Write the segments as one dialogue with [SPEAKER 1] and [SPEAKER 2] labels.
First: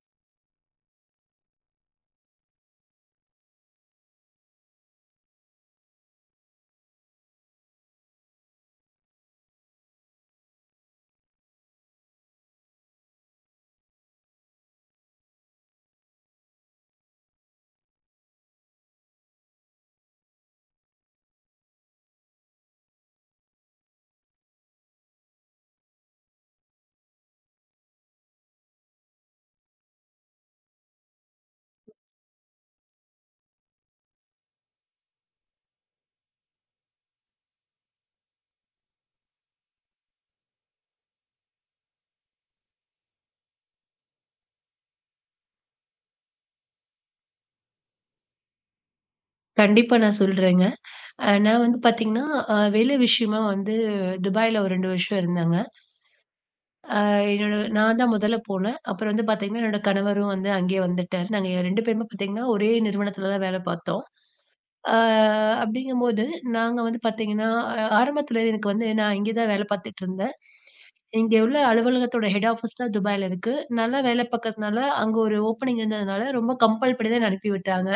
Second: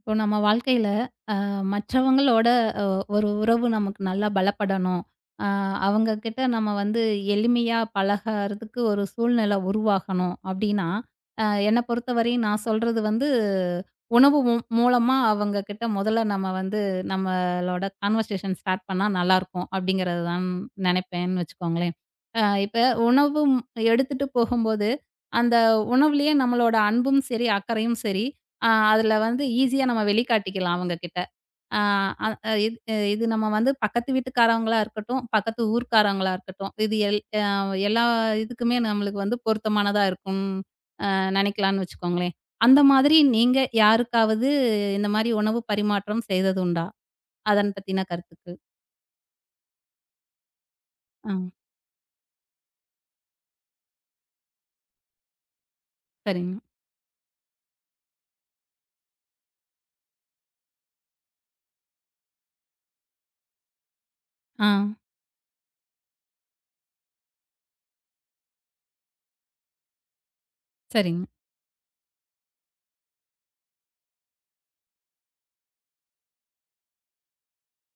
[SPEAKER 1] இப்போ நம்ம வாழ்க்கையில அ மற்றவங்களோட அ ஒரு உறவு நமக்கு நல்லா பலப்படணும். அ அவங்க கிட்ட நம்ம வந்து எளிமையா பழகறதுக்கு ஒரு சூழ்நிலை உருவாகணும் அப்படின்னா, அ என்ன பொறுத்தவரையும் நான் சொல்றது வந்து உணவு மூலமா அவங்க கிட்ட முதல்ல நம்ம வந்து நம்மளோட கான்வர்சேஷன் ஸ்டார்ட் பண்ணா நல்லாயிருக்கும் அப்படிங்கிறது தான் நினைப்பேன்னு வச்சுக்கோங்களேன். இப்ப உணவும் எடுத்துட்டு போகும்போது, அந்த உணவுலயே நம்மளோட அன்பும் சரி, அக்கறையும் சரி ஆ அதுல வந்து ஈஸியா நம்ம வெளிக்காட்டிக்கலாம் அவங்க கிட்ட. ஆ. அ அ, இது இது நம்ம வந்து பக்கத்து வீட்டுக்காரவங்களா இருக்கட்டும், பக்கத்து ஊர்க்காரவங்களா இருக்கட்டும், இது எல்லா இதுக்குமே நம்மளுக்கு வந்து பொருத்தமானதா இருக்கும் நெனைக்கலான்னு வச்சுக்கோங்களேன். அந்த மாதிரி நீங்க யாருக்காவது இந்த மாரி உணவு பரிமாற்றம் செய்தது உண்டா? அதன் பத்தின கருத்துக்கள்.
[SPEAKER 2] கண்டிப்பா நான் சொல்றேங்க.
[SPEAKER 1] ஆ.
[SPEAKER 2] நான் வந்து பார்த்தீங்கன்னா, வேலை விஷயமா வந்து துபாய்ல ஒரு 2 வருஷம் இருந்தாங்க.
[SPEAKER 1] சரிங்க.
[SPEAKER 2] என்னோட நான் தான் முதல்ல போனேன். அப்புறம் வந்து பார்த்தீங்கன்னா, என்னோட கணவரும் வந்து அங்கேயே வந்துட்டாரு. நாங்க 2 பேருமே பார்த்தீங்கன்னா, ஒரே நிறுவனத்தில தான் வேலை பார்த்தோம்.
[SPEAKER 1] ஆ.
[SPEAKER 2] அ அப்படிங்கும்போது, நாங்க வந்து பார்த்தீங்கன்னா, ஆரம்பத்தில எனக்கு வந்து நான் இங்கே தான் வேலை பார்த்துட்டுருந்தேன்.
[SPEAKER 1] சரிங்க, சரிங்க.
[SPEAKER 2] இங்க உள்ள அலுவலகத்தோட ஹெட் ஆஃபீஸ் தான் துபாய்ல இருக்கு. நல்லா வேலை பார்க்கறதுனால, அங்க ஒரு ஓப்பனிங் இருந்ததுனால, ரொம்ப கம்பல் பண்ணி தான் என்ன அனுப்பி விட்டாங்க.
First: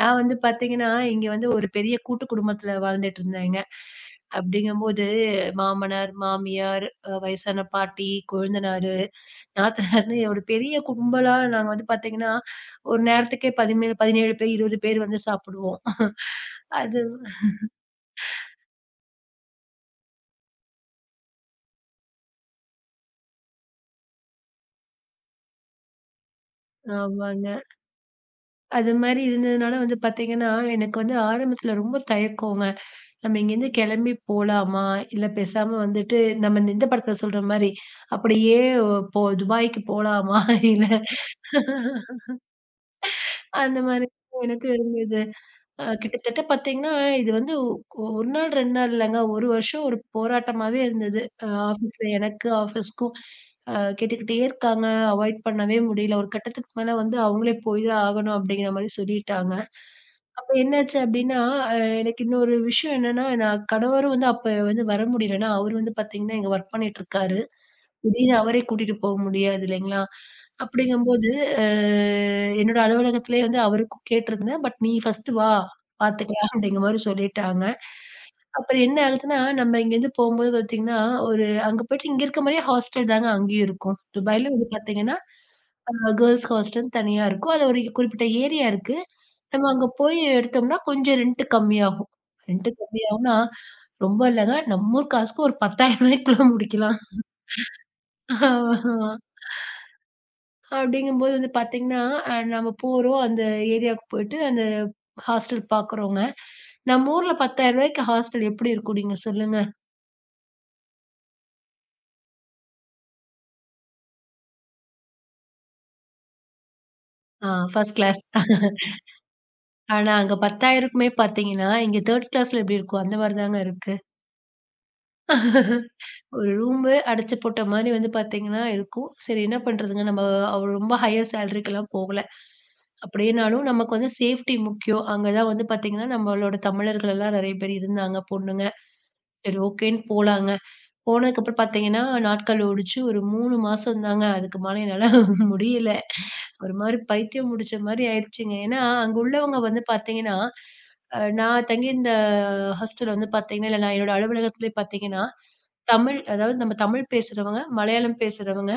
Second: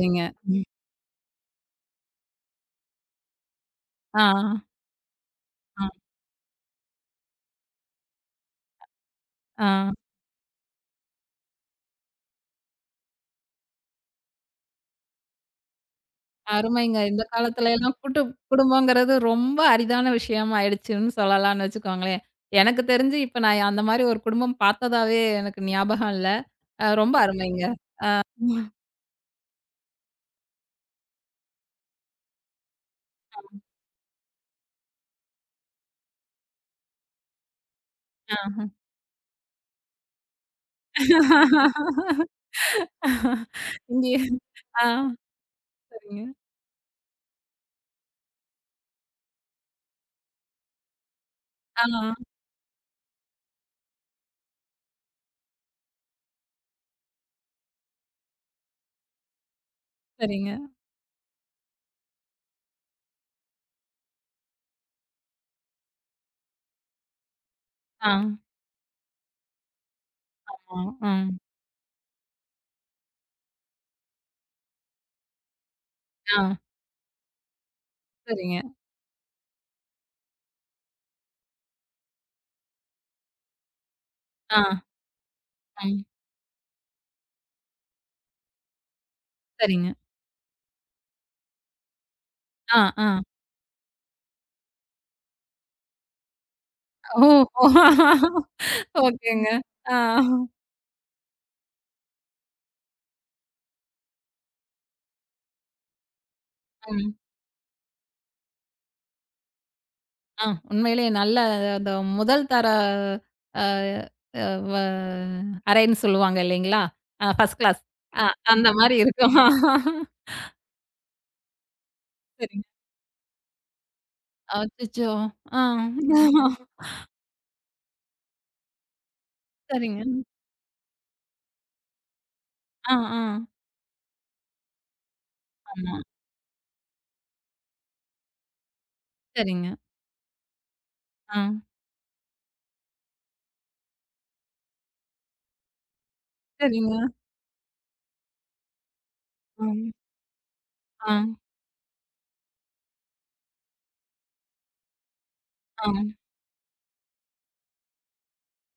[SPEAKER 2] நான் வந்து
[SPEAKER 1] ம்.
[SPEAKER 2] பார்த்தீங்கன்னா, இங்க வந்து ஒரு பெரிய கூட்டு குடும்பத்துல வாழ்ந்துட்டு இருந்தேங்க.
[SPEAKER 1] ஆ,
[SPEAKER 2] அப்படிங்கும்போது
[SPEAKER 1] ஆ,
[SPEAKER 2] மாமனார், மாமியார், வயசான பாட்டி, கொழுந்தனாரு,
[SPEAKER 1] ஆ.
[SPEAKER 2] நாத்தனார்ன்னு ஒரு பெரிய கும்பலா நாங்க வந்து பார்த்தீங்கன்னா, ஒரு நேரத்துக்கே 17 பேர், 20 பேர் வந்து சாப்பிடுவோம்.
[SPEAKER 1] அருமைங்க.
[SPEAKER 2] அது
[SPEAKER 1] இந்த காலத்துல எல்லாம் கூட்டு குடும்பங்கிறது ரொம்ப அரிதான விஷயமா ஆயிடுச்சுன்னு சொல்லலாம்னு வச்சுக்கோங்களேன். எனக்கு தெரிஞ்சு இப்ப நான் அந்த மாரி ஒரு குடும்பம் பார்த்ததாவே எனக்கு ஞாபகம் இல்ல. அ ரொம்ப
[SPEAKER 2] ஆமாங்க.
[SPEAKER 1] அருமைங்க.
[SPEAKER 2] அது மாரி இருந்ததுனால வந்து பார்த்தீங்கன்னா, எனக்கு வந்து ஆரம்பத்துல ரொம்ப தயக்கங்க. நம்ம இங்கேருந்து கிளம்பி போலாமா? இல்ல பேசாம வந்துட்டு நம்ம இந்த படத்துல சொல்ற மாரி,
[SPEAKER 1] ஆ.
[SPEAKER 2] அப்படியே போ துபாய்க்கு போலாமா? இல்ல அந்த மாரி
[SPEAKER 1] இங்கே.
[SPEAKER 2] எனக்கு
[SPEAKER 1] ஆ.
[SPEAKER 2] இருந்தது.
[SPEAKER 1] சரிங்க.
[SPEAKER 2] கிட்டத்தட்ட பார்த்தீங்கன்னா, இது வந்து ஒரு நாள் 2 நாள் இல்லங்க. ஒரு வருஷம் ஒரு போராட்டமாவே இருந்தது.
[SPEAKER 1] ஆ.
[SPEAKER 2] ஆஃபீஸ்ல எனக்கு, ஆஃபீஸ்க்கும் கேட்டுக்கிட்டே இருக்காங்க. அவாய்ட் பண்ணவே முடியல. ஒரு கட்டத்துக்கு மேல வந்து அவங்களே போய் தான் ஆகணும் அப்படிங்கிற மாரி சொல்லிட்டாங்க. அப்ப
[SPEAKER 1] சரிங்க.
[SPEAKER 2] என்னாச்சு அப்படின்னா, அ எனக்கு இன்னொரு விஷயம் என்னன்னா, நான் கணவரும் வந்து அப்ப வந்து வர முடியல. ஏன்னா அவரு வந்து பார்த்தீங்கன்னா, இங்க ஒர்க் பண்ணிட்டு இருக்காரு.
[SPEAKER 1] ஆ.
[SPEAKER 2] திடீர்னு அவரே கூட்டிட்டு போக முடியாது இல்லைங்களா?
[SPEAKER 1] ஆமா.
[SPEAKER 2] அப்படிங்கும்போது,
[SPEAKER 1] ம்.
[SPEAKER 2] அ என்னோட அலுவலகத்திலேயே வந்து அவருக்கும் கேட்டிருந்தேன். பட் நீ ஃபர்ஸ்ட்டு வா.
[SPEAKER 1] ஆ.
[SPEAKER 2] பாத்துக்கலாம் அப்படிங்கிற மாரி சொல்லிட்டாங்க.
[SPEAKER 1] சரிங்க.
[SPEAKER 2] அப்புறம் என்ன ஆகுதுன்னா, நம்ம இங்கேருந்து போம்போது பாத்தீங்கன்னா, ஒரு அங்க போயிட்டு இங்க இருக்க மாரியே ஹாஸ்டல் தாங்க அங்கேயும் இருக்கும். துபாய்ல
[SPEAKER 1] ஆ.
[SPEAKER 2] வந்து பாத்தீங்கன்னா,
[SPEAKER 1] ம்.
[SPEAKER 2] கேர்ல்ஸ் ஹாஸ்டல்ன்னு தனியா இருக்கும். அது ஒரு குறிப்பிட்ட ஏரியா இருக்கு. நம்ம அங்க
[SPEAKER 1] சரிங்க.
[SPEAKER 2] போய் எடுத்தோம்னா கொஞ்சம் ரென்ட் கம்மியாகும். ரென்ட்
[SPEAKER 1] ஆ, ஆ.
[SPEAKER 2] கம்மியாகும்னா, ரொம்ப இல்லங்க. நம்ம ஊர் காசுக்கு ஒரு ரூ. 10,000 முடிக்கலாம்.
[SPEAKER 1] ஓ! ஓ. ஓகேங்க. ஆ.
[SPEAKER 2] அப்படிங்கும்போது வந்து பார்த்தீங்கன்னா, நம்ம போறோம். அந்த ஏரியாவுக்கு போயிட்டு அந்த ஹாஸ்டல் பார்க்குறோங்க. நம்ம
[SPEAKER 1] ம்.
[SPEAKER 2] ஊர்ல ரூ. 10,000க்கு ஹாஸ்டல் எப்படி இருக்கும் நீங்க சொல்லுங்க?
[SPEAKER 1] ஆ. உண்மையிலேயே நல்ல அந்த முதல் தர அ அ வ அறைன்னு சொல்லுவாங்க இல்லைங்களா? அ
[SPEAKER 2] ஆ
[SPEAKER 1] ஃபர்ஸ்ட் கிளாஸ்.
[SPEAKER 2] First class.
[SPEAKER 1] அ அந்த மாரி இருக்குமா?
[SPEAKER 2] ஆனா அங்க 10,000க்குமே பார்த்தீங்கன்னா, இங்க 3 கிளாஸ்ல
[SPEAKER 1] சரிங்க.
[SPEAKER 2] எப்படி இருக்கும்? அந்த மாரி தாங்க இருக்கு.
[SPEAKER 1] அச்சச்சோ! ஆ.
[SPEAKER 2] ஒரு ரூமு அடைச்சு போட்ட மாரி வந்து பார்த்தீங்கன்னா இருக்கும். சரி என்ன பண்றதுங்க?
[SPEAKER 1] சரிங்க.
[SPEAKER 2] நம்ம அவ் ரொம்ப ஹையர் சேலரிக்கெல்லாம் போகல.
[SPEAKER 1] ஆ, ஆ.
[SPEAKER 2] அப்படின்னாலும் நமக்கு வந்து சேஃப்டி முக்கியம். அங்க தான் வந்து
[SPEAKER 1] ஆமா.
[SPEAKER 2] பார்த்தீங்கன்னா, நம்மளோட தமிழர்கள் எல்லாம் நெறைய பேர் இருந்தாங்க பொண்ணுங்க. சரி
[SPEAKER 1] சரிங்க.
[SPEAKER 2] ஓகேன்னு போலாங்க.
[SPEAKER 1] ஆ.
[SPEAKER 2] போனதுக்கப்புறம் பார்த்தீங்கன்னா, நாட்கள் ஓடுச்சு. ஒரு 3 மாசம் தாங்க. அதுக்கு மேல என்னால முடியல. ஒரு மாரி
[SPEAKER 1] சரிங்க.
[SPEAKER 2] பைத்தியம் முடிச்ச மாரி ஆயிடுச்சுங்க. ஏன்னா, அங்க உள்ளவங்க வந்து
[SPEAKER 1] ம்.
[SPEAKER 2] பார்த்தீங்கன்னா,
[SPEAKER 1] ஆ,
[SPEAKER 2] நான் தங்கியிருந்த ஹாஸ்டல் வந்து பார்த்தீங்கன்னா, இல்ல நான் என்னோட அலுவலகத்திலே பார்த்தீங்கன்னா,
[SPEAKER 1] ஆ,
[SPEAKER 2] தமிழ் அதாவது நம்ம தமிழ் பேசுறவங்க, மலையாளம் பேசுறவங்க,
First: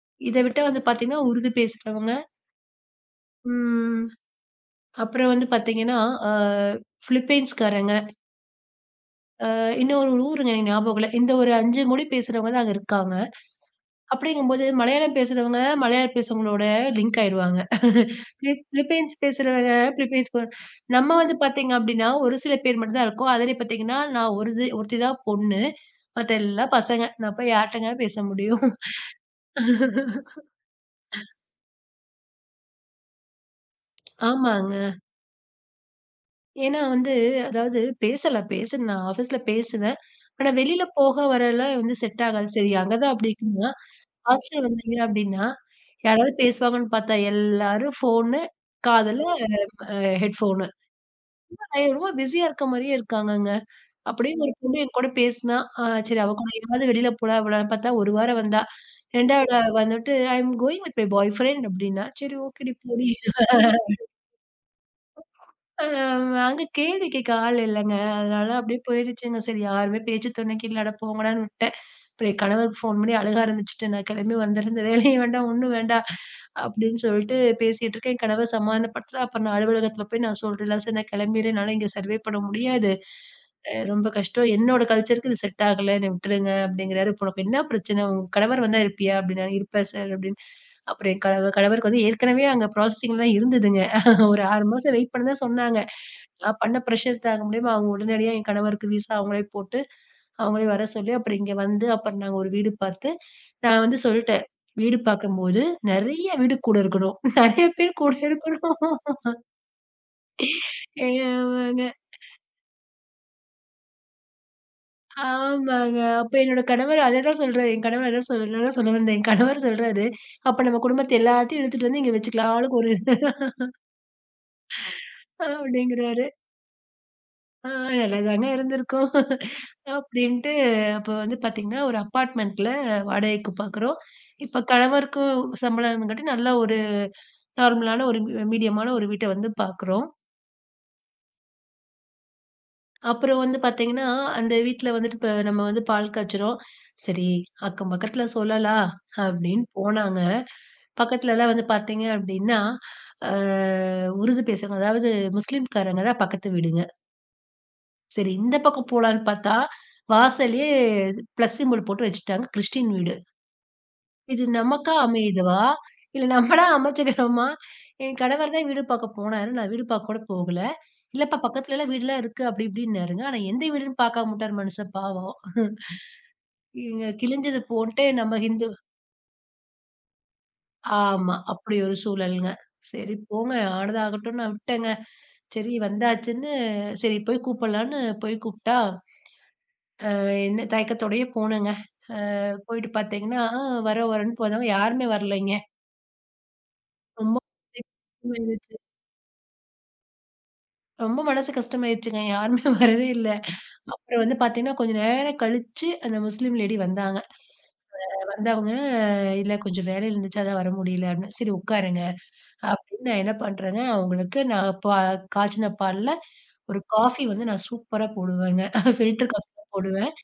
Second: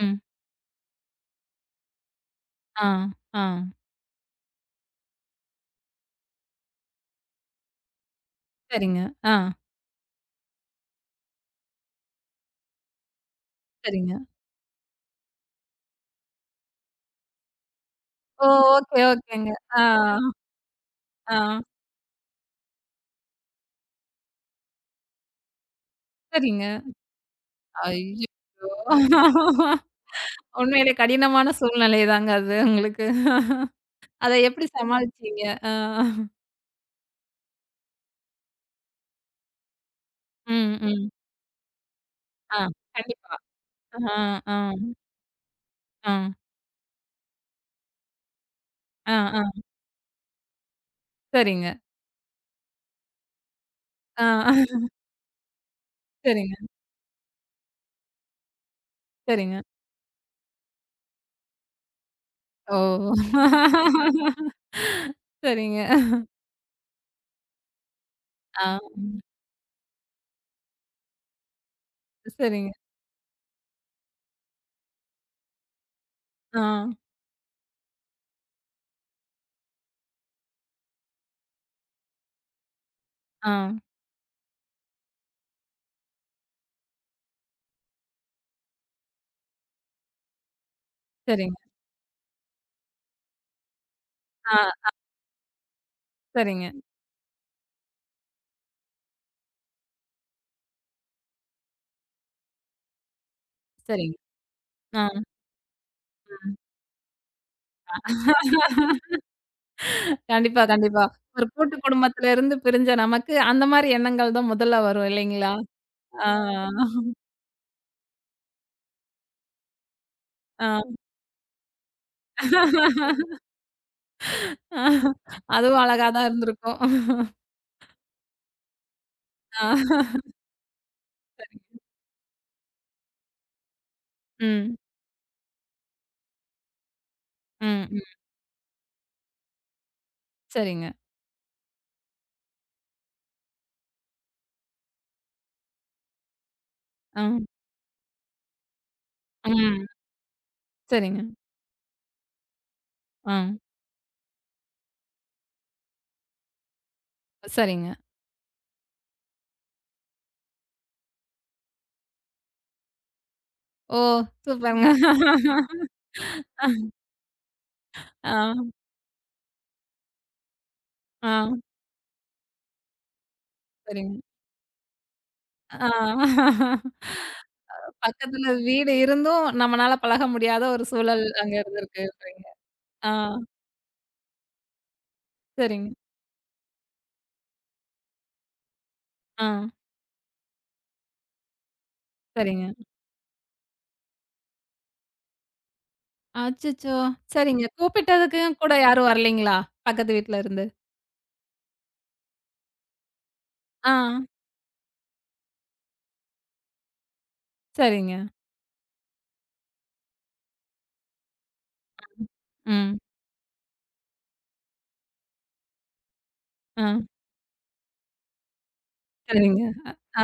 [SPEAKER 1] ம்.
[SPEAKER 2] இத விட்டா வந்து பார்த்தீங்கன்னா, உருது பேசுறவங்க,
[SPEAKER 1] ஆ, ஆ.
[SPEAKER 2] ம் அப்புறம் வந்து பார்த்தீங்கன்னா, அ பிலிப்பைன்ஸ்காரங்க,
[SPEAKER 1] சரிங்க. ஆ.
[SPEAKER 2] இன்னும் ஒரு ஊருங்க எனக்கு ஞாபகம் இல்ல. இந்த ஒரு 5 மொழி பேசுறவங்க தான் அங்க இருக்காங்க.
[SPEAKER 1] சரிங்க.
[SPEAKER 2] அப்படிங்கும்போது மலையாளம் பேசுறவங்க, மலையாளம் பேசுறவங்களோட லிங்க் ஆயிருவாங்க.
[SPEAKER 1] ஓ!
[SPEAKER 2] பிலி
[SPEAKER 1] ஓகே,
[SPEAKER 2] பிலிப்பைன்ஸ்
[SPEAKER 1] ஓகேங்க.
[SPEAKER 2] பேசுறவங்க
[SPEAKER 1] ஆ,
[SPEAKER 2] பிலிப்பைன்ஸ் கூட நம்ம வந்து
[SPEAKER 1] ஆ.
[SPEAKER 2] பார்த்தீங்க அப்படின்னா, ஒரு சில பேர் மட்டும் தான் இருக்கோம். அதிலயும் பார்த்தீங்கன்னா, நான் ஒருத்தி தான் பொண்ணு. மத்த
[SPEAKER 1] சரிங்க.
[SPEAKER 2] எல்லாம் பசங்க. நான் போய் யார்ட்டங்க பேச
[SPEAKER 1] ஐயோ!
[SPEAKER 2] முடியும்?
[SPEAKER 1] உண்மையிலே கடினமான சூழ்நிலை தாங்க அது உங்களுக்கு. அத எப்படி
[SPEAKER 2] ஆமாங்க.
[SPEAKER 1] சமாளிச்சீங்க? ஆ.
[SPEAKER 2] ஏன்னா வந்து அதாவது பேசலாம் பேசுனேன். நான் ஆஃபீஸ்ல பேசுவேன். ஆனா
[SPEAKER 1] ம்,
[SPEAKER 2] வெளியில
[SPEAKER 1] ம்.
[SPEAKER 2] போக வரலாம் வந்து செட் ஆகாது.
[SPEAKER 1] ஆ.
[SPEAKER 2] சரி அங்க தான் அப்படி
[SPEAKER 1] கண்டிப்பா.
[SPEAKER 2] இருக்குன்னா,
[SPEAKER 1] ஆ, ஆ,
[SPEAKER 2] ஹாஸ்டல் வந்தீங்க அப்படின்னா,
[SPEAKER 1] ஆ,
[SPEAKER 2] யாராவது பேசுவாங்கன்னு பார்த்தா எல்லாரும் ஃபோனு,
[SPEAKER 1] ஆ,
[SPEAKER 2] காதுல
[SPEAKER 1] ஆ.
[SPEAKER 2] ஹெட்ஃபோனு.
[SPEAKER 1] சரிங்க.
[SPEAKER 2] ரொம்ப பிஸியா இருக்க மாரியே இருக்காங்கங்க.
[SPEAKER 1] ஆ,
[SPEAKER 2] அப்படியே ஒரு பொண்ணு என் கூட பேசினா, ஆ சரி அவ கூட
[SPEAKER 1] சரிங்க,
[SPEAKER 2] எங்கயாவது வெளியில போலாம் இவளான்னு பார்த்தா 1 வாரம் வந்தா.
[SPEAKER 1] சரிங்க.
[SPEAKER 2] 2வது வந்துட்டு I am going with my boyfriend அப்படின்னா, சரி ஓகேடி
[SPEAKER 1] ஓ!
[SPEAKER 2] போடி.
[SPEAKER 1] சரிங்க.
[SPEAKER 2] அ அங்க கேள்வி கேட்க ஆள் இல்லங்க. அதனால அப்படியே
[SPEAKER 1] ஆ, ம்.
[SPEAKER 2] போயிடுச்சுங்க. சரி யாருமே பேச்சு துணைக்கு இல்ல, அட போங்கடான்னு விட்டேன். அப்புறம் என்
[SPEAKER 1] சரிங்க.
[SPEAKER 2] கணவருக்கு ஃபோன் பண்ணி அழுக ஆரம்பிச்சுட்டு, "நான் கிளம்பி வந்துடுறேன். இந்த வேலையும் வேண்டாம், ஒண்ணும் வேண்டாம்."
[SPEAKER 1] ஆ,
[SPEAKER 2] அப்படின்னு சொல்லிட்டு பேசிட்டு இருக்கேன். என் கணவர் சமாதானப்படுத்தல. அப்புறம் நான் அலுவலகத்தில போய் நான் சொல்றேன்ல, "சார் நான் கிளம்பிறேன். என்னால இங்க சர்வே பண்ண முடியாது.
[SPEAKER 1] ஆ.
[SPEAKER 2] ரொம்ப கஷ்டம். என்னோட கல்ச்சருக்கு இது செட் ஆகல. என்னை விட்டுருங்க." அப்படிங்கிறாரு. "இப்போ உனக்கு என்ன பிரச்சனை? உன் கணவர் வந்தா இருப்பியா?" அப்படின்னாரு. "இருப்பேன் சார்." அப்படின்னு. அப்புறம் என் கணவர்
[SPEAKER 1] சரிங்க.
[SPEAKER 2] கணவருக்கு வந்து ஏற்கனவே அங்க ப்ராசஸிங்ல தான் இருந்ததுங்க. ஒரு
[SPEAKER 1] ஆ,
[SPEAKER 2] 6 மாசம் வெயிட் பண்ண தான் சொன்னாங்க. நான்
[SPEAKER 1] சரிங்க,
[SPEAKER 2] பண்ண பிரஷர் தாங்க முடியாம, அவங்க உடனடியா என் கணவருக்கு விசா அவங்களே போட்டு, அவங்களே வர சொல்லி, அப்புறம் இங்க வந்து, அப்புறம் நாங்க ஒரு வீடு பார்த்து, நான் வந்து
[SPEAKER 1] சரிங்க.
[SPEAKER 2] சொல்லிட்டேன். வீடு
[SPEAKER 1] ஆ,
[SPEAKER 2] பார்க்கும்போது, நெறைய வீடு
[SPEAKER 1] ம்.
[SPEAKER 2] கூட இருக்கணும். நெறைய பேர் கூட இருக்கணும்.
[SPEAKER 1] கண்டிப்பா, கண்டிப்பா. ஒரு கூட்டு
[SPEAKER 2] ஏமாங்க.
[SPEAKER 1] குடும்பத்துல இருந்து பிரிஞ்ச நமக்கு, அந்த மாரி எண்ணங்கள் தான் முதல்ல வரும் இல்லைங்களா?
[SPEAKER 2] ஆமாங்க.
[SPEAKER 1] ஆ,
[SPEAKER 2] அப்ப என்னோட கணவர் அததான் சொல்றாரு. என் கணவர் அதான் சொல் நான் தான் சொல்ல வந்தேன். என் கணவர் சொல்றாரு, "அப்ப
[SPEAKER 1] ஆ.
[SPEAKER 2] நம்ம
[SPEAKER 1] ஆ.
[SPEAKER 2] குடும்பத்த எல்லாத்தையும் இழுத்துட்டு வந்து இங்க வச்சுக்கலாம். ஆளுக்கு ஒரு" இது
[SPEAKER 1] அதுவும் அழகா
[SPEAKER 2] அப்படிங்கிறாரு.
[SPEAKER 1] தான் இருந்திருக்கும்.
[SPEAKER 2] ஆ நல்லாதாங்க இருந்திருக்கோம்.
[SPEAKER 1] ஆ.
[SPEAKER 2] அப்டின்ட்டு அப்ப வந்து பார்த்தீங்கன்னா, ஒரு அப்பார்ட்மெண்ட்ல வாடகைக்கு பார்க்குறோம். இப்ப
[SPEAKER 1] ம்,
[SPEAKER 2] கணவருக்கும் சம்பளம் இருந்தங்காட்டி நல்ல ஒரு
[SPEAKER 1] ம், ம்.
[SPEAKER 2] நார்மலான ஒரு மீடியமான ஒரு வீட்ட வந்து பார்க்குறோம்.
[SPEAKER 1] சரிங்க.
[SPEAKER 2] அப்புறம் வந்து பார்த்தீங்கன்னா, அந்த வீட்ல வந்துட்டு இப்ப நம்ம வந்து பால் காய்ச்சுறோம்.
[SPEAKER 1] ஆ,
[SPEAKER 2] சரி அக்கம் பக்கத்துல சொல்லலாம் அப்டின்னு
[SPEAKER 1] ம்.
[SPEAKER 2] போனாங்க.
[SPEAKER 1] சரிங்க.
[SPEAKER 2] பக்கத்துலலாம் வந்து பார்த்தீங்க அப்டின்னா, அ
[SPEAKER 1] ஆ,
[SPEAKER 2] உருது பேசுறவங்க அதாவது முஸ்லிம்காரங்க தான் பக்கத்து வீடுங்க.
[SPEAKER 1] சரிங்க.
[SPEAKER 2] சரி இந்த பக்கம் போலான்னு பார்த்தா, வாசல்லயே பிளஸ் சிம்பல் போட்டு வச்சுட்டாங்க கிறிஸ்டின் வீடு.
[SPEAKER 1] ஓ!
[SPEAKER 2] இது
[SPEAKER 1] சூப்பருங்க.
[SPEAKER 2] நமக்கா அமையுதவா? இல்ல நம்மளா அமைச்சுக்கிறோமா? என் கணவர்
[SPEAKER 1] ஆ,
[SPEAKER 2] தான் வீடு பார்க்க போனாரு. நான் வீடு பார்க்க கூட போகல. இல்லப்பா
[SPEAKER 1] ஆ,
[SPEAKER 2] பக்கத்துலலாம் வீடுலாம் இருக்கு அப்படி இப்படின்னாருங்க. ஆனா எந்த வீடுன்னு
[SPEAKER 1] சரிங்க.
[SPEAKER 2] பார்க்காம வுட்டாரு மனுஷன் பாவம்.
[SPEAKER 1] ஆ.
[SPEAKER 2] இங்க கிழிஞ்சது போட்டு நம்ம
[SPEAKER 1] பக்கத்துல
[SPEAKER 2] ஹிந்து
[SPEAKER 1] வீடு இருந்தும் நம்மனால பழக முடியாத ஒரு சூழல்
[SPEAKER 2] ஆமா.
[SPEAKER 1] அங்க
[SPEAKER 2] அப்படி ஒரு
[SPEAKER 1] இருந்திருக்குன்றீங்க.
[SPEAKER 2] சூழல்ங்க.
[SPEAKER 1] ஆ,
[SPEAKER 2] சரி போங்க ஆனதாகட்டும்னு நான் விட்டேங்க. சரி
[SPEAKER 1] சரிங்க.
[SPEAKER 2] வந்தாச்சுன்னு சரி போய் கூப்பிடலான்னு போய் கூப்பிட்டா,
[SPEAKER 1] ஆ,
[SPEAKER 2] அ என்ன தயக்கத்தோடயே போனேங்க.
[SPEAKER 1] சரிங்க.
[SPEAKER 2] போயிட்டு பார்த்தீங்கன்னா, வரோம் வரோன்னு போனாங்க. யாருமே வரலைங்க.
[SPEAKER 1] அச்சச்சோ!
[SPEAKER 2] ரொம்ப
[SPEAKER 1] சரிங்க. கூப்பிட்டதுக்கும் கூட
[SPEAKER 2] கஷ்டமாயிருச்சு.
[SPEAKER 1] யாரும் வரலைங்களா? பக்கத்து வீட்ல இருந்து.
[SPEAKER 2] ரொம்ப மனசு கஷ்டமாயிருச்சுங்க. யாருமே வரவே இல்ல.
[SPEAKER 1] ஆ,
[SPEAKER 2] அப்புறம் வந்து பார்த்தீங்கன்னா, கொஞ்ச நேரம் கழிச்சு அந்த முஸ்லீம் லேடி வந்தாங்க.
[SPEAKER 1] சரிங்க.
[SPEAKER 2] வந்தவங்க, "இல்ல கொஞ்சம் வேலையில இருந்துச்சு, அதான் வர முடியல" அப்படின்னு. "சரி உட்காருங்க"
[SPEAKER 1] ம்.
[SPEAKER 2] அப்படின்னு நான் என்ன பண்றேங்க, அவங்களுக்கு நான் பா காய்ச்சின பால்ல ஒரு
[SPEAKER 1] ஆ,
[SPEAKER 2] காஃபி வந்து நான் சூப்பரா போடுவேங்க. ஃபில்டர் காஃபி
[SPEAKER 1] சரிங்க.
[SPEAKER 2] தான் போடுவேன்.
[SPEAKER 1] ஆ,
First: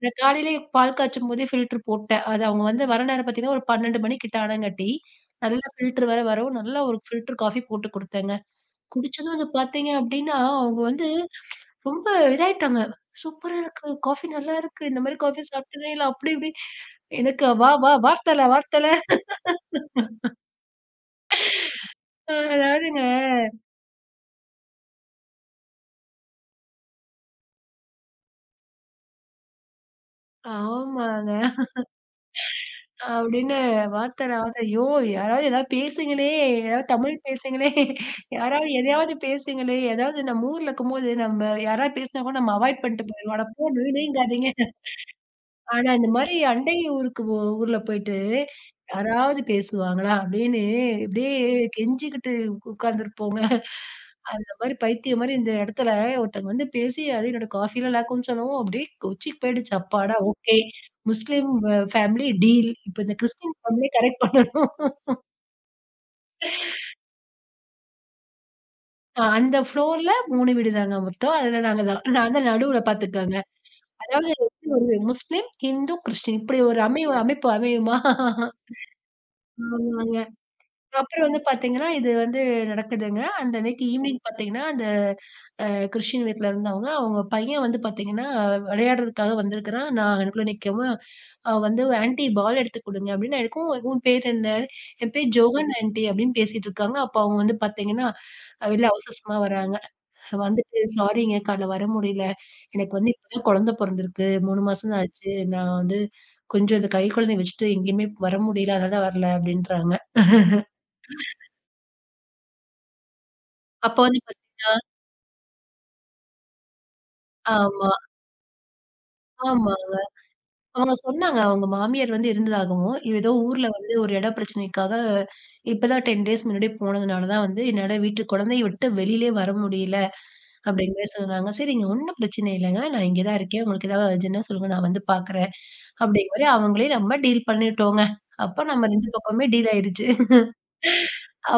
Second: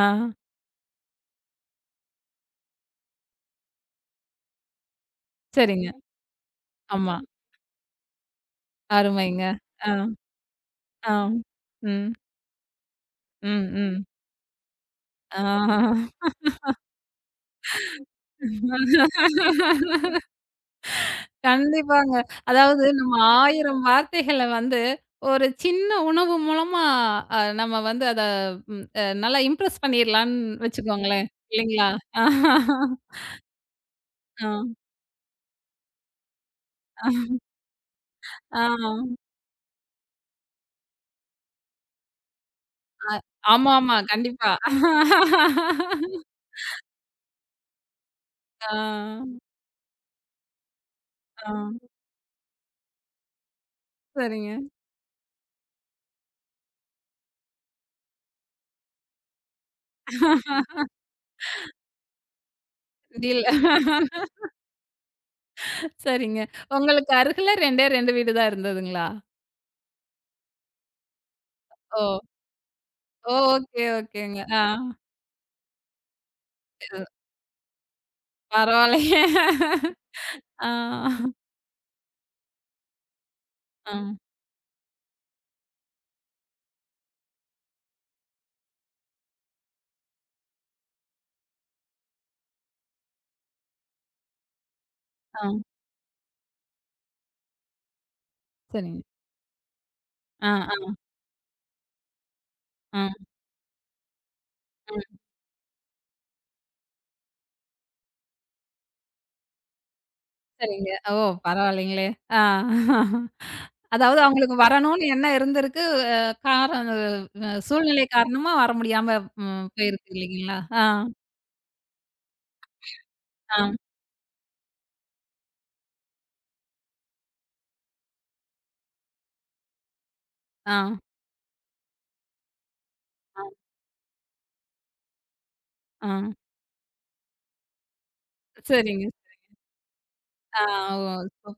[SPEAKER 1] ஆ,
[SPEAKER 2] நான் காலையிலயே பால் காய்ச்சும்போதே ஃபில்டர் போட்டேன். அது அவங்க வந்து வர நேரம் பார்த்தீங்கன்னா, ஒரு 12 மணி கிட்ட அனங்காட்டி, நல்லா
[SPEAKER 1] சரிங்க.
[SPEAKER 2] ஃபில்டர் வேற வரவும், நல்லா ஒரு
[SPEAKER 1] ஆமா.
[SPEAKER 2] ஃபில்டர் காஃபி போட்டு குடுத்தேங்க. குடிச்சதும்
[SPEAKER 1] அருமைங்க.
[SPEAKER 2] வந்து பார்த்தீங்க
[SPEAKER 1] ஆ,
[SPEAKER 2] அப்டின்னா, அவங்க வந்து
[SPEAKER 1] ஆ.
[SPEAKER 2] ரொம்ப
[SPEAKER 1] ம்,
[SPEAKER 2] இதாயிட்டாங்க. "சூப்பரா
[SPEAKER 1] ம்,
[SPEAKER 2] இருக்கு.
[SPEAKER 1] ம்.
[SPEAKER 2] காஃபி நல்லா இருக்கு. இந்த மாரி காஃபி
[SPEAKER 1] ஆ.
[SPEAKER 2] சாப்ட்டதே இல்ல." அப்டி இப்டி. எனக்கு "வா, வா, வார்த்தல, வார்த்தல."
[SPEAKER 1] கண்டிப்பாங்க. அதாவது
[SPEAKER 2] அதாவதுங்க
[SPEAKER 1] நம்ம 1000 வார்த்தைகள வந்து, ஒரு சின்ன உணவு மூலமா நம்ம வந்து அத ம் அ நல்லா இம்ப்ரெஸ் பண்ணிர்லான்னு வச்சுக்கோங்களேன்.
[SPEAKER 2] ஆமாங்க.
[SPEAKER 1] இல்லைங்களா?
[SPEAKER 2] அப்படின்னு வார்த்தைல வார்த்தை,
[SPEAKER 1] ஆ.
[SPEAKER 2] "ஐயோ! யாராவது ஏதாவது பேசுங்களே! ஏதாவது தமிழ் பேசுங்களே!
[SPEAKER 1] ஆ.
[SPEAKER 2] யாராவது எதையாவது பேசுங்களே!" ஏதாவது நம்ம ஊர்ல இருக்கும்போது, நம்ம யாராவது பேசினா கூட நம்ம அவாய்ட் பண்ணிட்டு போயிருவோம். "அட போ
[SPEAKER 1] ஆமாமா. கண்டிப்பா.
[SPEAKER 2] நொய்நொய்ங்காதீங்க." ஆனா இந்த மாரி அண்டை ஊருக்கு ஊர்ல போயிட்டு,
[SPEAKER 1] ஆ.
[SPEAKER 2] யாராவது பேசுவாங்களா? அப்படின்னு இப்படியே
[SPEAKER 1] ஆ.
[SPEAKER 2] கெஞ்சிக்கிட்டு உட்கார்ந்துருப்போங்க. அந்த
[SPEAKER 1] சரிங்க.
[SPEAKER 2] மாரி பைத்தியம் மாரி இந்த இடத்துல ஒருத்தங்க வந்து பேசி, அது என்னோட காஃபில லாக்கும் சொல்லவும், அப்படியே கொச்சிக்கு போயிடுச்சு. அப்பாடா! ஓகே. Muslim family deal. இப்ப இந்த
[SPEAKER 1] டீல்.
[SPEAKER 2] கிறிஸ்டியன் ஃபேமிலிய கரெக்ட் பண்ணணும்.
[SPEAKER 1] சரிங்க. உங்களுக்கு அருகில 2 வீடு தான் இருந்ததுங்களா?
[SPEAKER 2] அந்த ஃப்ளோர்ல 3 வீடு தாங்க மொத்தம். அதுல நாங்க தான்.
[SPEAKER 1] ஓ!
[SPEAKER 2] நான் தான் நடுவுல
[SPEAKER 1] ஓ!
[SPEAKER 2] பாத்துக்கங்க.
[SPEAKER 1] ஓகே,
[SPEAKER 2] அதாவது
[SPEAKER 1] ஓகேங்க.
[SPEAKER 2] ஒரு முஸ்லீம், ஹிந்து, கிறிஸ்டின் இப்படி ஒரு அமைய
[SPEAKER 1] ஆ.
[SPEAKER 2] அமைப்பு அமையுமா?
[SPEAKER 1] பரவாயில்லையே!
[SPEAKER 2] ஆமாங்க.
[SPEAKER 1] ஆ,
[SPEAKER 2] அப்புறம் வந்து பாத்தீங்கன்னா, இது வந்து நடக்குதுங்க. அந்த அன்னைக்கு
[SPEAKER 1] ஆ,
[SPEAKER 2] ஈவ்னிங் பாத்தீங்கன்னா, அந்த கிறிஸ்டின் வீட்ல இருந்தவங்க. அவங்க பையன் வந்து பார்த்தீங்கன்னா, விளையாடுறதுக்காக வந்திருக்கிறான். நான் அதுக்குள்ள நிக்கவும், அவன் வந்து "ஆன்டி பால் எடுத்து குடுங்க" அப்படின்னு. நான் எடுக்கவும், "உன் பேர் என்ன?" "என் பேர்
[SPEAKER 1] ஆ.
[SPEAKER 2] ஜோகன் ஆன்டி" அப்படின்னு பேசிட்டு இருக்காங்க. அப்போ அவங்க வந்து பார்த்தீங்கன்னா, வெளில
[SPEAKER 1] சரிங்க.
[SPEAKER 2] அவசரமா வராங்க.
[SPEAKER 1] ஆ,
[SPEAKER 2] வந்துட்டு
[SPEAKER 1] ஆ,
[SPEAKER 2] "சாரிங்க காலைல வர முடியல. எனக்கு
[SPEAKER 1] ஆ,
[SPEAKER 2] வந்து இப்பதான் குழந்தை பொறந்திருக்கு. 3 மாசம் தான்
[SPEAKER 1] ம்.
[SPEAKER 2] ஆச்சு. நான் வந்து கொஞ்சம் இந்த கைக்குழந்தைய வச்சுட்டு எங்கேயுமே வர முடியல. அதனால தான் வரல" அப்படின்றாங்க.
[SPEAKER 1] சரிங்க. ஓ! பரவாயில்லைங்களே! ஆ.
[SPEAKER 2] அப்போ வந்து
[SPEAKER 1] அதாவது அவங்களுக்கு
[SPEAKER 2] பார்த்தீங்கன்னா
[SPEAKER 1] வரணும்னு எண்ணம் இருந்திருக்கு. அ காரணம்
[SPEAKER 2] ஆமா,
[SPEAKER 1] சூழ்நிலை காரணமா வர முடியாம ம்
[SPEAKER 2] ஆமாங்க.
[SPEAKER 1] போயிருக்கு இல்லைங்களா? ஆ,
[SPEAKER 2] அவங்க சொன்னாங்க. அவங்க மாமியார் வந்து இருந்ததாகவும், ஏதோ
[SPEAKER 1] ஆ,
[SPEAKER 2] ஊர்ல வந்து ஒரு இட பிரச்சனைக்காக இப்பதான் 10 டேஸ் முன்னாடி போனதுனால தான் வந்து என்னால வீட்டு குழந்தைய விட்டு வெளியிலயே வர முடியல.
[SPEAKER 1] ஆ,
[SPEAKER 2] அப்படிங்கிற மாரி சொன்னாங்க. சரிங்க ஒண்ணும் பிரச்சனை இல்லங்க. நான் இங்க தான்
[SPEAKER 1] ஆ,
[SPEAKER 2] இருக்கேன். உங்களுக்கு ஏதாவது அர்ஜென்ட்னா சொல்லுங்க. நான் வந்து பார்க்குறேன்.
[SPEAKER 1] ஆ.
[SPEAKER 2] அப்படிங்கிற மாரி அவங்களே நம்ம டீல் பண்ணிட்டோங்க. அப்ப நம்ம
[SPEAKER 1] சரிங்க.
[SPEAKER 2] 2 பக்கமுமே டீல் ஆயிருச்சு.
[SPEAKER 1] ஆ. ஓ!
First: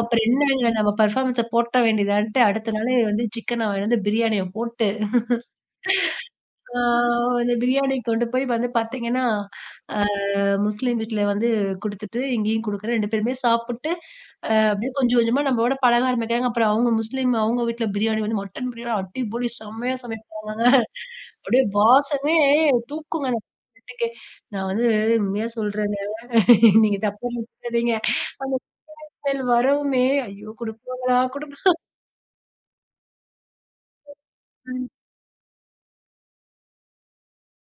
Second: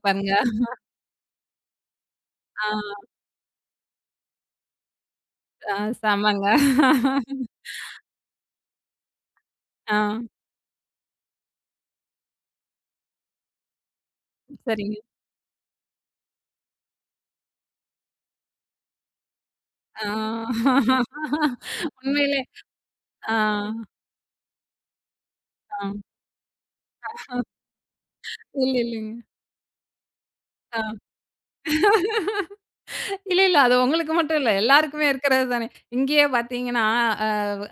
[SPEAKER 2] அப்புறம் என்னங்க நம்ம பெர்ஃபார்மன்ஸ போட்ட வேண்டியதான்ட்டு
[SPEAKER 1] ஆ,
[SPEAKER 2] அடுத்த நாளே வந்து சிக்கன வாங்கிட்டு வந்து பிரியாணிய போட்டு,
[SPEAKER 1] ஆ செமங்க.
[SPEAKER 2] ஆ அந்த பிரியாணி கொண்டு போய் வந்து பார்த்தீங்கன்னா,
[SPEAKER 1] ஆ,
[SPEAKER 2] அ முஸ்லீம் வீட்ல வந்து குடுத்துட்டு, இங்கேயும் குடுக்குறேன். 2 பேருமே சாப்புட்டு, அப்படியே
[SPEAKER 1] சரிங்க.
[SPEAKER 2] கொஞ்சம் கொஞ்சமா நம்மோட பழக ஆரம்பிக்கிறாங்க. அப்புறம் அவங்க முஸ்லீம் அவங்க வீட்ல பிரியாணி வந்து மட்டன் பிரியாணி அடிப்பொலி செம்மையா
[SPEAKER 1] ஆ.
[SPEAKER 2] சமைப்பாங்கங்க. அப்படியே வாசமே
[SPEAKER 1] உண்மையிலே
[SPEAKER 2] தூக்குங்க
[SPEAKER 1] ஆ,
[SPEAKER 2] அந்த வீட்டுக்கே. நான் வந்து உண்மையா
[SPEAKER 1] ஆ.
[SPEAKER 2] சொல்றேங்க. நீங்க தப்பா நினைச்சுக்காதீங்க. அந்த
[SPEAKER 1] இல்ல, இல்லைங்க.
[SPEAKER 2] ஸ்மெல் வரவுமே, ஐயோ!
[SPEAKER 1] ஆ.
[SPEAKER 2] குடுப்பாங்களா? குடுப்பா
[SPEAKER 1] இல்ல, இல்ல. அது உங்களுக்கு மட்டும் இல்ல.
[SPEAKER 2] ம்.
[SPEAKER 1] எல்லாருக்குமே இருக்கிறது தானே. இங்கேயே பார்த்தீங்கன்னா,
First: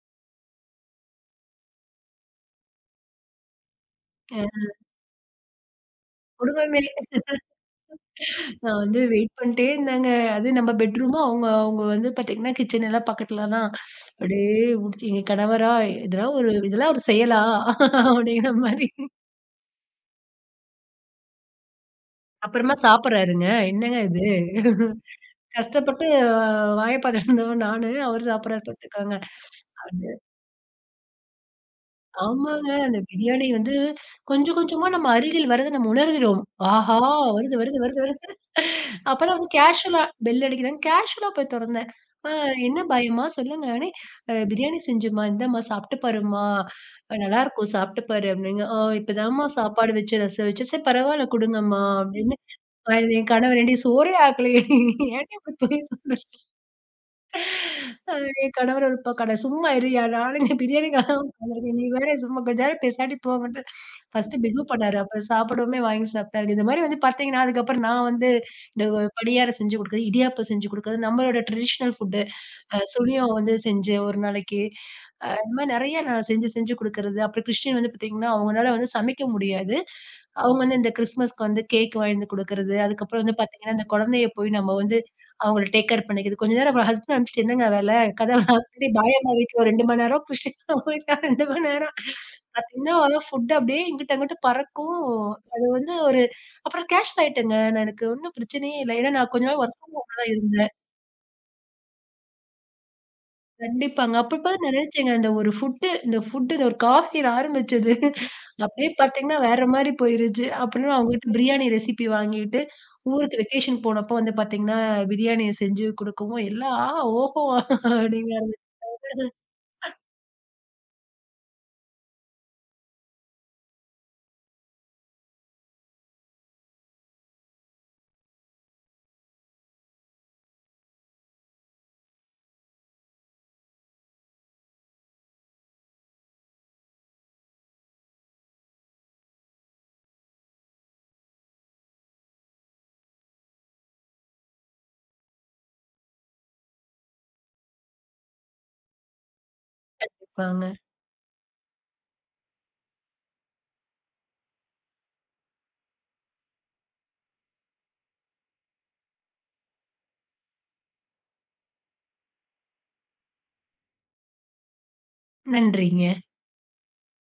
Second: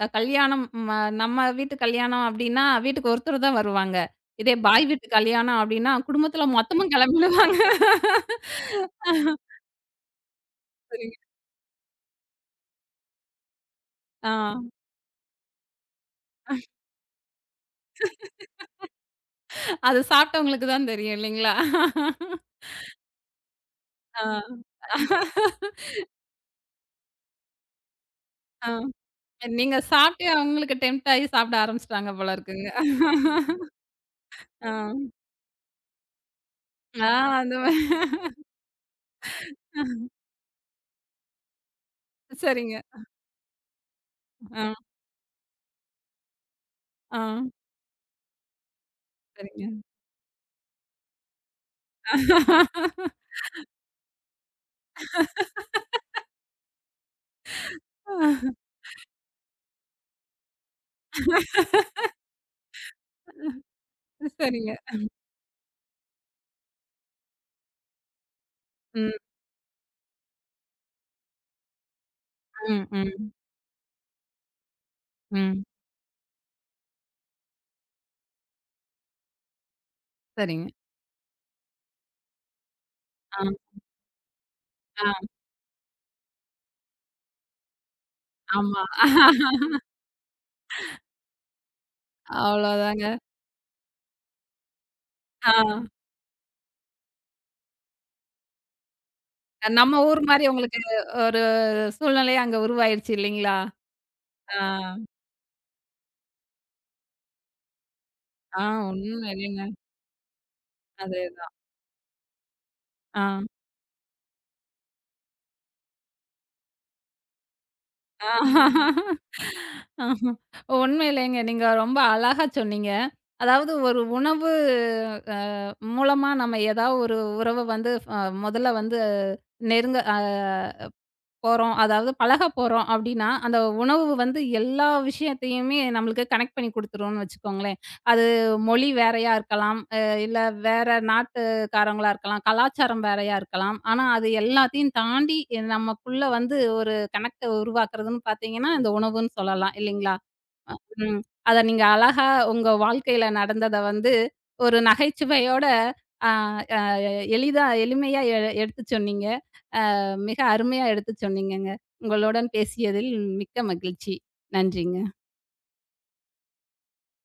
[SPEAKER 1] அ கல்யாணம் ம நம்ம வீட்டு கல்யாணம் அப்டின்னா, வீட்டுக்கு ஒருத்தர் தான் வருவாங்க.
[SPEAKER 2] அ
[SPEAKER 1] இதே பாய் வீட்டு கல்யாணம் அப்டின்னா, குடும்பத்தில
[SPEAKER 2] குடும்பமே
[SPEAKER 1] மொத்தமும் கெளம்பிடுவாங்க.
[SPEAKER 2] நான் வந்து வெயிட் பண்ணிட்டே இருந்தேங்க. அது நம்ம
[SPEAKER 1] சரிங்க.
[SPEAKER 2] பெட்ரூமும் அவங்க அவங்க வந்து பார்த்தீங்கன்னா, கிச்சன் எல்லாம் பக்கத்துல தான்.
[SPEAKER 1] ஆ.
[SPEAKER 2] அப்படியே உடுத்தி எங்க கணவரா, "இதெல்லாம் ஒரு செயலா?" அப்படிங்கிற மாரி.
[SPEAKER 1] அது சாப்ட்டவங்களுக்கு தான் தெரியும் இல்லைங்களா?
[SPEAKER 2] அப்புறமா சாப்பிடுறாருங்க. என்னங்க இது?
[SPEAKER 1] ஆ.
[SPEAKER 2] கஷ்டப்பட்டு வாய பார்த்துட்டு இருந்தவன் நானு, அவரு சாப்பிடுறாரு
[SPEAKER 1] ஆ.
[SPEAKER 2] பார்த்துக்கோங்க.
[SPEAKER 1] நீங்க சாப்ட்டு அவங்களுக்கு டெம்ப்ட் ஆயி சாப்பிட ஆரம்பிச்சுட்டாங்க போல
[SPEAKER 2] ஆமாங்க.
[SPEAKER 1] இருக்குங்க.
[SPEAKER 2] அந்த பிரியாணி வந்து கொஞ்சம்
[SPEAKER 1] ஆ.
[SPEAKER 2] கொஞ்சமா நம்ம அருகில் வரத நம்ம உணர்கிறோம். ஆஹா!
[SPEAKER 1] ஆ அந்த
[SPEAKER 2] வருது, வருது,
[SPEAKER 1] மாரி
[SPEAKER 2] வருது, வருது. அப்பதான் வந்து கேஷுவலா பெல் அடிக்குதுன்னு கேஷுவலா போய் தொறந்தேன். "அ
[SPEAKER 1] சரிங்க.
[SPEAKER 2] என்ன பாயம்மா? சொல்லுங்கன்னே" பிரியாணி
[SPEAKER 1] ஆ,
[SPEAKER 2] செஞ்சேம்மா. இந்தாம்மா சாப்ட்டு பாரும்மா.
[SPEAKER 1] ஆ.
[SPEAKER 2] நல்லாருக்கும் சாப்ட்டு பாரு" அப்டிங்க. "ஆ இப்பதாம்மா
[SPEAKER 1] சரிங்க.
[SPEAKER 2] சாப்பாடு வச்சு, ரசம் வச்சு." "சரி பரவால்ல குடுங்கம்மா" அப்டின்னு. அ என் கணவர் "ஏன்டி சோறே ஆக்கலையேடி ஏன்டி இப்டி பொய் சொல்ற?" அ என் கணவர் ஒரு பக்கம், "அட சும்மா இருயா, நானும் இங்க பிரியாணிக்காக தான் உட்காந்துருக்கேன். நீ வேற சும்மா கொஞ்ச நேரம் பேசாட்டி போங்கன்ட்டு" ஃபர்ஸ்ட்டு பிகு
[SPEAKER 1] சரிங்க.
[SPEAKER 2] பண்ணாரு. அப்புறம் சாப்பிடவுமே வாங்கி சாப்பிட்டாரு. இந்த மாரி வந்து பார்த்தீங்கன்னா, அதுக்கப்புறம் நான் வந்து இந்த
[SPEAKER 1] ம்,
[SPEAKER 2] பணியாரம் செஞ்சு குடுக்குறது, இடியாப்பம் செஞ்சு குடுக்குறது, நம்மளோட ட்ரெடிஷனல் ஃபுட்
[SPEAKER 1] ம், ம்,
[SPEAKER 2] சுழியம் வந்து செஞ்சேன் ஒரு நாளைக்கு. இந்த
[SPEAKER 1] ம்.
[SPEAKER 2] மாரி நெறைய நான் செஞ்சு குடுக்குறது. அப்புறம் கிறிஸ்டின் வந்து பார்த்தீங்கன்னா, அவங்கனால வந்து சமைக்க முடியாது. அவங்க
[SPEAKER 1] சரிங்க.
[SPEAKER 2] வந்து இந்த கிறிஸ்மஸ்க்கு வந்து கேக் வாங்கிட்டு வந்து குடுக்குறது. அதுக்கப்புறம் வந்து
[SPEAKER 1] ஆ,
[SPEAKER 2] பார்த்தீங்கன்னா, இந்த குழந்தைய போய் நம்ம வந்து
[SPEAKER 1] ஆ,
[SPEAKER 2] அவங்கள டேக் கேர் பண்ணிக்கிறது. கொஞ்ச நேரம் அப்புறம் ஹஸ்பண்ட் அனுப்பிச்சுட்டு, "என்னங்க வேல? கதவ
[SPEAKER 1] ஆமா.
[SPEAKER 2] அப்டி பாயம்மா வீட்ல ஒரு 2 மணி நேரம், கிறிஸ்டின் வீட்ல 2 மணி நேரம்." பார்த்தீங்கன்னா,
[SPEAKER 1] அவ்வளோதாங்க.
[SPEAKER 2] ஃபுட் அப்டியே இங்கிட்டு, அங்கிட்டு பறக்கும்.
[SPEAKER 1] ஆ.
[SPEAKER 2] அது வந்து ஒரு அப்புறம் கேஷ் ஆயிட்டேங்க. நான், எனக்கு ஒண்ணும் பிரச்சனையே இல்ல. ஏன்னா நான் கொஞ்ச நாள் வொர்க் ஃப்ரம்
[SPEAKER 1] நம்ம
[SPEAKER 2] ஹோம்
[SPEAKER 1] ஊர்
[SPEAKER 2] தான்
[SPEAKER 1] மாரி
[SPEAKER 2] இருந்தேன்.
[SPEAKER 1] உங்களுக்கு ஒரு சூழ்நிலையே அங்க உருவாயிருச்சு இல்லைங்களா?
[SPEAKER 2] கண்டிப்பாங்க.
[SPEAKER 1] ஆ,
[SPEAKER 2] அப்பப்பதான் நினைச்சேங்க, அந்த ஒரு ஃபுட்டு இந்த ஃபுட்டு இந்த ஒரு காஃபின்னு ஆரம்பிச்சது.
[SPEAKER 1] ஆ
[SPEAKER 2] அப்படியே
[SPEAKER 1] ஒண்ணும்
[SPEAKER 2] பார்த்தீங்கன்னா, வேற
[SPEAKER 1] இல்லைங்க.
[SPEAKER 2] மாரி போயிருச்சு. அப்புறம் அவங்ககிட்ட
[SPEAKER 1] அதேதான்.
[SPEAKER 2] பிரியாணி ரெசிபி வாங்கிட்டு,
[SPEAKER 1] ஆ.
[SPEAKER 2] ஊருக்கு வெக்கேஷன் போனப்போ வந்து பார்த்தீங்கன்னா, பிரியாணிய செஞ்சு குடுக்கவும், எல்லாம் "ஆ, ஓஹோ!" அப்படிங்கிற மாரி
[SPEAKER 1] ஆ. ஆமா. உண்மையிலேங்க நீங்க ரொம்ப அழகா சொன்னீங்க. அதாவது ஒரு உணவு அ மூலமா நம்ம ஏதாவது ஒரு உறவ வந்து முதல்ல வந்து நெருங்க போறோம். அதாவது பழகப் போறோம் அப்டின்னா, அந்த உணவு வந்து எல்லா விஷயத்தையுமே நம்மளுக்கு கனெக்ட் பண்ணி குடுத்துரும்னு வச்சுக்கோங்களேன். அது மொழி வேறயா இருக்கலாம், இல்ல வேற நாட்டுக்காரங்களா இருக்கலாம், கலாச்சாரம் வேறயா இருக்கலாம். ஆனா, அது எல்லாத்தையும் தாண்டி நமக்குள்ள வந்து ஒரு கனெக்ட்ட உருவாக்குறதுன்னு பார்த்தீங்கன்னா, இந்த உணவுன்னு சொல்லலாம் இல்லைங்களா?
[SPEAKER 2] இருப்பாங்க.
[SPEAKER 1] ம். அத நீங்க அழகா உங்க வாழ்க்கையில நடந்தத வந்து ஒரு நகைச்சுவையோட, அ அ எளிதா எளிமையா எ எடுத்து சொன்னீங்க. மிக அருமையா எடுத்து சொன்னீங்கங்க. உங்களுடன் பேசியதில் மிக்க மகிழ்ச்சி. நன்றிங்க.
[SPEAKER 2] நன்றிங்க.